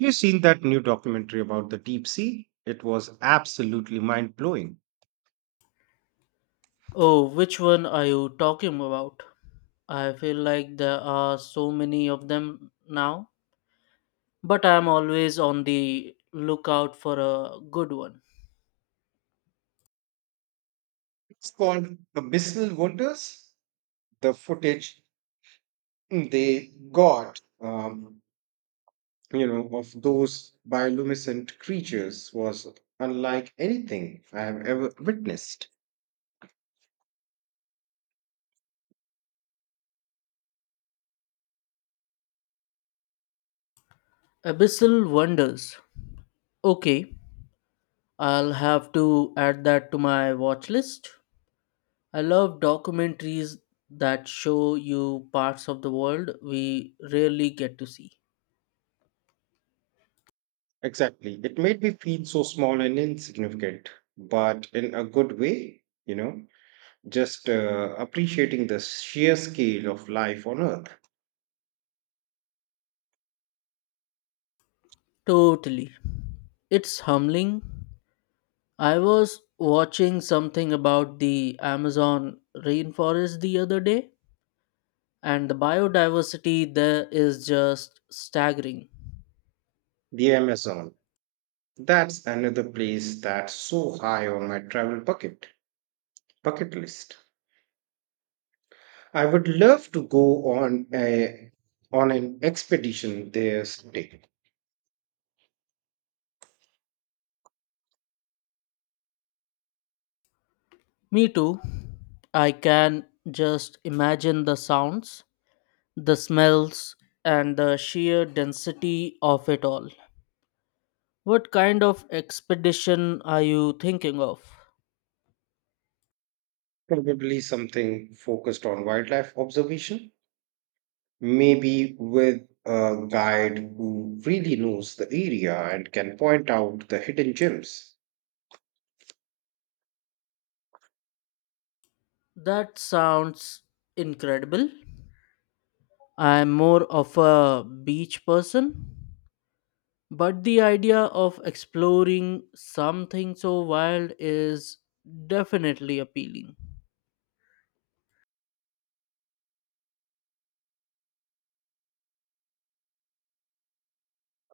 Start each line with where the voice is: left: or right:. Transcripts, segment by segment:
right: You seen that new documentary about the deep sea? It was absolutely mind blowing.
left: Oh, which one are you talking about? I feel like there are so many of them now, but I am always on the lookout for a good one.
right: It's called the Missile Wonders. The footage they got, of those bioluminescent creatures was unlike anything I have ever witnessed.
left: Abyssal Wonders. Okay, I'll have to add that to my watch list. I love documentaries that show you parts of the world we rarely get to see.
right: Exactly. It made me feel so small and insignificant, but in a good way, you know, just appreciating the sheer scale of life on Earth.
left: Totally. It's humbling. I was watching something about the Amazon rainforest the other day, and the biodiversity there is just staggering.
right: The Amazon. That's another place that's so high on my travel bucket list. I would love to go on a on an expedition there someday.
left: Me too. I can just imagine the sounds, the smells, and the sheer density of it all. What kind of expedition are you thinking of?
right: Probably something focused on wildlife observation, maybe with a guide who really knows the area and can point out the hidden gems.
left: That sounds incredible. I'm more of a beach person. But the idea of exploring something so wild is definitely appealing.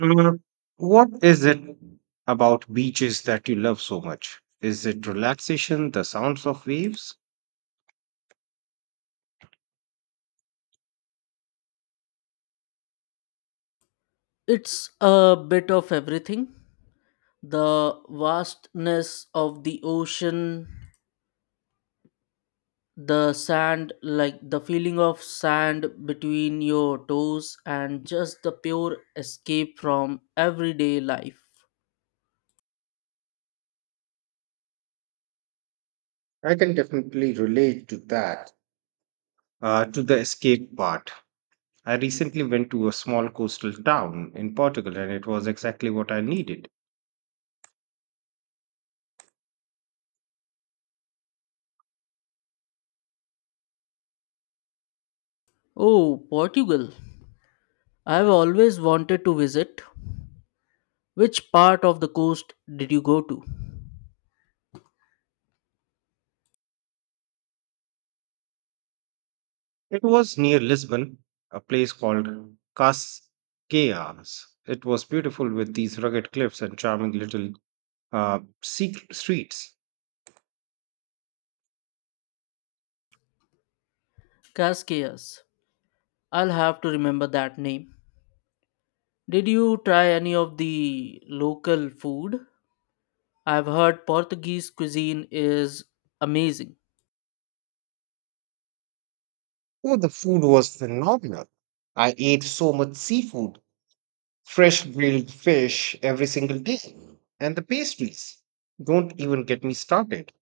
right: Mm, what is it about beaches that you love so much? Is it relaxation, the sounds of waves?
left: It's a bit of everything, the vastness of the ocean, the sand, like the feeling of sand between your toes, and just the pure escape from everyday life.
right: I can definitely relate to that, to the escape part. I recently went to a small coastal town in Portugal and it was exactly what I needed.
left: Oh, Portugal. I've always wanted to visit. Which part of the coast did you go to?
right: It was near Lisbon, a place called Cascais. It was beautiful, with these rugged cliffs and charming little, secret streets.
left: Cascais. I'll have to remember that name. Did you try any of the local food? I've heard Portuguese cuisine is amazing.
right: Oh, the food was phenomenal. I ate so much seafood, fresh grilled fish every single day, and the pastries. Don't even get me started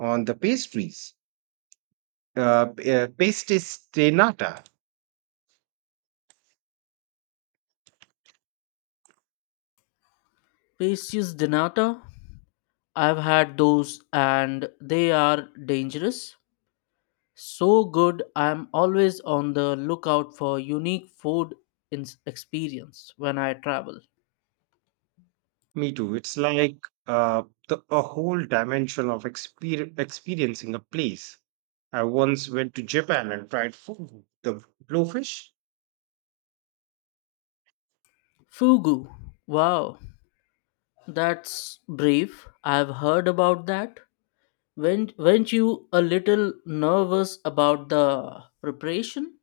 right: on the pastries. Uh, Pastis de nata.
left: Pastries de nata, I've had those and they are dangerous. So good, I'm always on the lookout for unique food ins experience when I travel.
right: Me too. It's like uh, the, a whole dimension of experiencing a place. I once went to Japan and tried food, the blowfish.
left: Fugu, wow, that's brave. I've heard about that. Weren't you a little nervous about the preparation?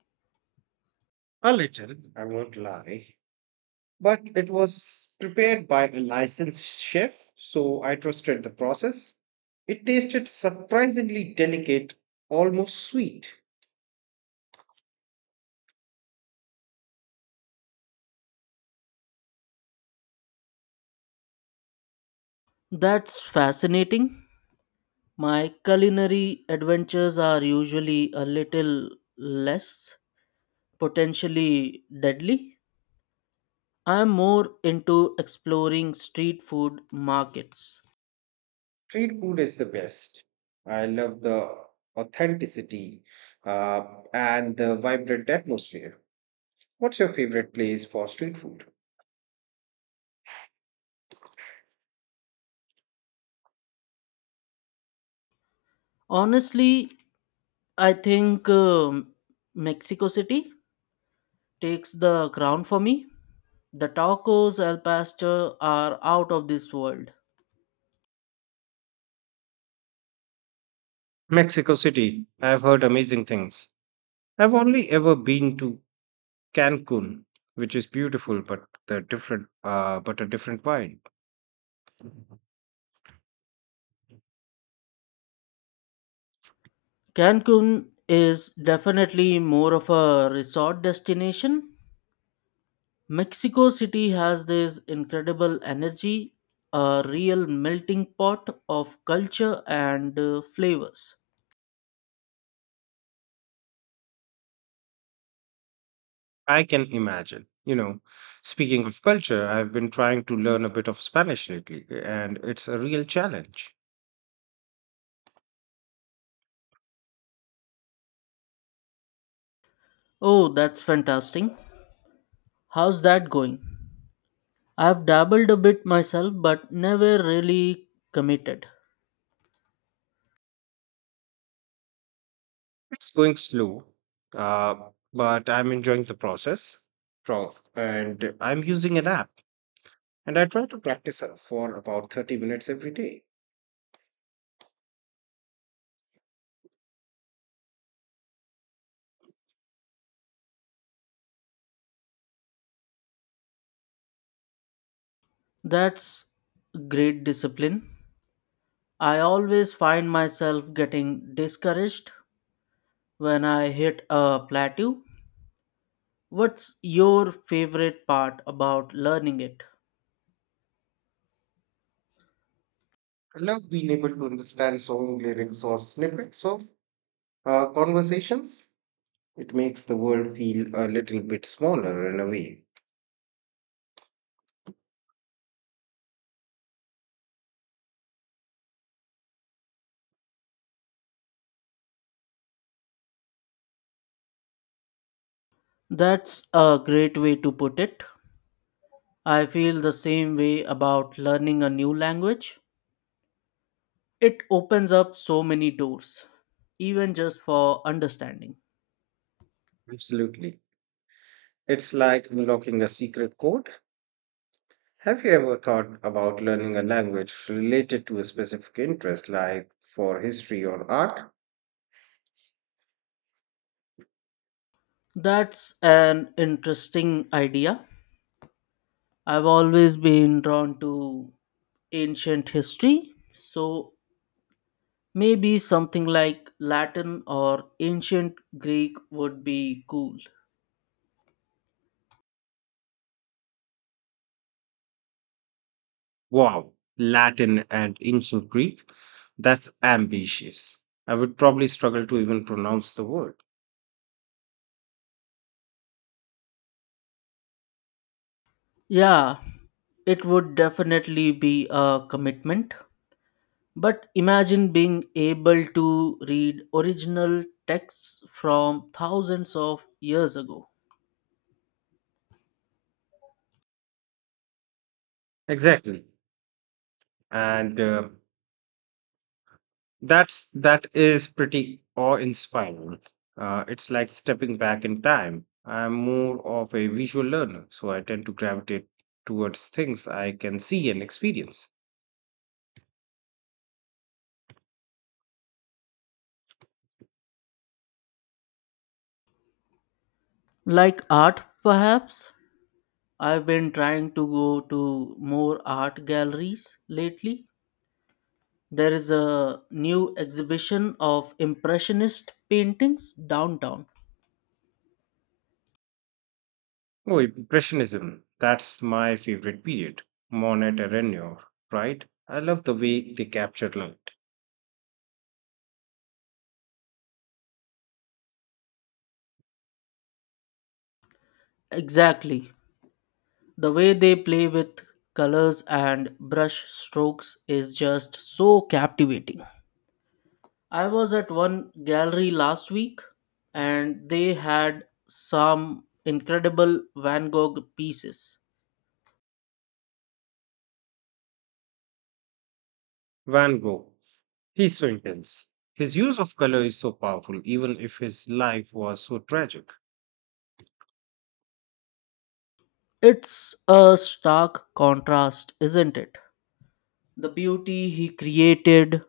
right: A little, I won't lie, but it was prepared by a licensed chef, so I trusted the process. It tasted surprisingly delicate, almost sweet.
left: That's fascinating. My culinary adventures are usually a little less potentially deadly. I'm more into exploring street food markets.
right: Street food is the best. I love the authenticity, uh, and the vibrant atmosphere. What's your favorite place for street food?
left: Honestly, I think Mexico City takes the crown for me. The tacos al pastor are out of this world.
right: Mexico City, I've heard amazing things. I've only ever been to Cancun, which is beautiful, but a different vibe.
left: Cancun is definitely more of a resort destination. Mexico City has this incredible energy, a real melting pot of culture and flavors.
right: I can imagine. You know, speaking of culture, I've been trying to learn a bit of Spanish lately, and it's a real challenge.
left: Oh, that's fantastic. How's that going? I've dabbled a bit myself but never really committed.
right: It's going slow, uh, but I'm enjoying the process. And I'm using an app, and I try to practice for about 30 minutes every day.
left: That's great discipline. I always find myself getting discouraged when I hit a plateau. What's your favorite part about learning it?
right: I love being able to understand song lyrics or snippets of, conversations. It makes the world feel a little bit smaller in a way.
left: That's a great way to put it. I feel the same way about learning a new language. It opens up so many doors, even just for understanding.
right: Absolutely. It's like unlocking a secret code. Have you ever thought about learning a language related to a specific interest, like for history or art?
left: That's an interesting idea. I've always been drawn to ancient history, so maybe something like Latin or ancient Greek would be cool.
right: Wow, Latin and ancient Greek. That's ambitious. I would probably struggle to even pronounce the word.
left: Yeah, it would definitely be a commitment, but imagine being able to read original texts from thousands of years ago.
right: Exactly. And that is pretty awe-inspiring. It's like stepping back in time. I'm more of a visual learner, so I tend to gravitate towards things I can see and experience.
left: Like art, perhaps? I've been trying to go to more art galleries lately. There is a new exhibition of Impressionist paintings downtown.
right: Oh, Impressionism. That's my favorite period. Monet and Renoir, right? I love the way they capture light.
left: Exactly. The way they play with colors and brush strokes is just so captivating. I was at one gallery last week and they had some incredible Van Gogh pieces.
right: Van Gogh. He's so intense. His use of color is so powerful, even if his life was so tragic.
left: It's a stark contrast, isn't it? The beauty he created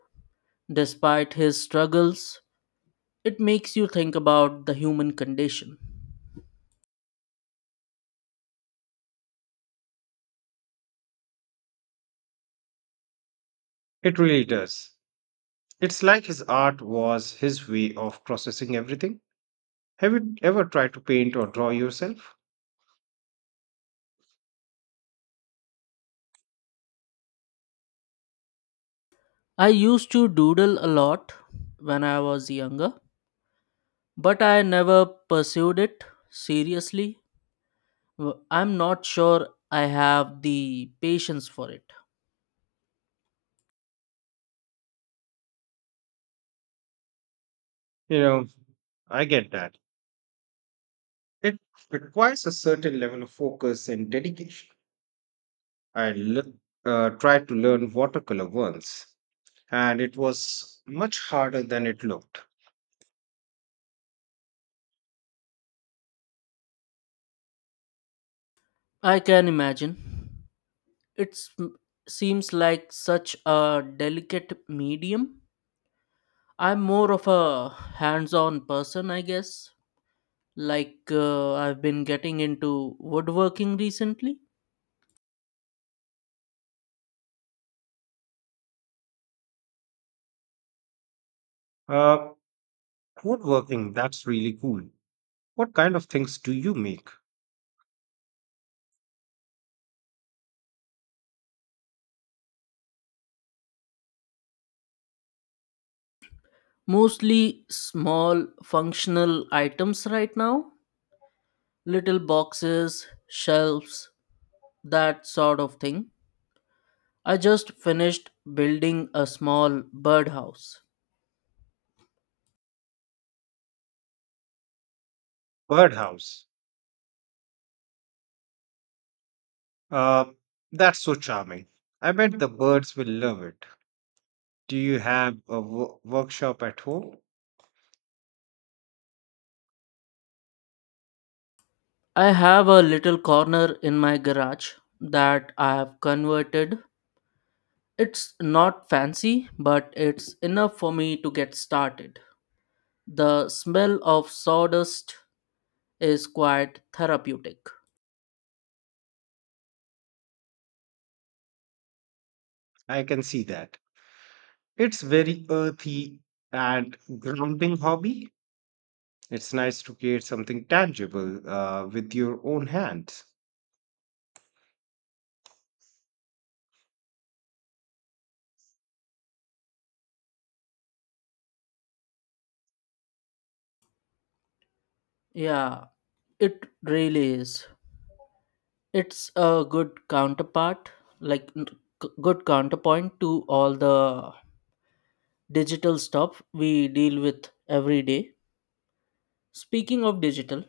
left: despite his struggles. It makes you think about the human condition.
right: It really does. It's like his art was his way of processing everything. Have you ever tried to paint or draw yourself?
left: I used to doodle a lot when I was younger, but I never pursued it seriously. I'm not sure I have the patience for it.
right: You know, I get that. It requires a certain level of focus and dedication. I tried to learn watercolor once, and it was much harder than it looked.
left: I can imagine. It seems like such a delicate medium. I'm more of a hands on person, I guess. Like, I've been getting into woodworking recently.
right: Uh, Woodworking, that's really cool. What kind of things do you make?
left: Mostly small functional items right now, little boxes, shelves, that sort of thing. I just finished building a small birdhouse.
right: Birdhouse. Uh, that's so charming. I bet the birds will love it. Do you have a workshop at home?
left: I have a little corner in my garage that I have converted. It's not fancy, but it's enough for me to get started. The smell of sawdust is quite therapeutic.
right: I can see that. It's very earthy and grounding hobby. It's nice to create something tangible, with your own hands.
left: Yeah, it really is. It's a good counterpart, like n- good counterpoint to all the digital stuff we deal with every day. Speaking of digital,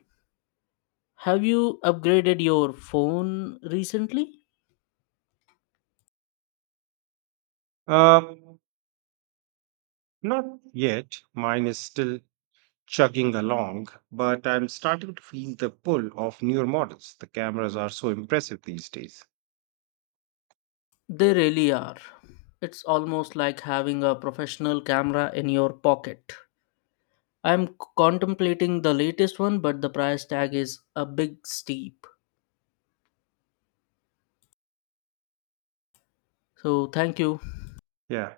left: have you upgraded your phone recently?
right: Uh, Not yet. Mine is still chugging along, but I'm starting to feel the pull of newer models. The cameras are so impressive these days.
left: They really are. It's almost like having a professional camera in your pocket. I'm contemplating the latest one, but the price tag is a big steep. So, thank you.
right: Yeah.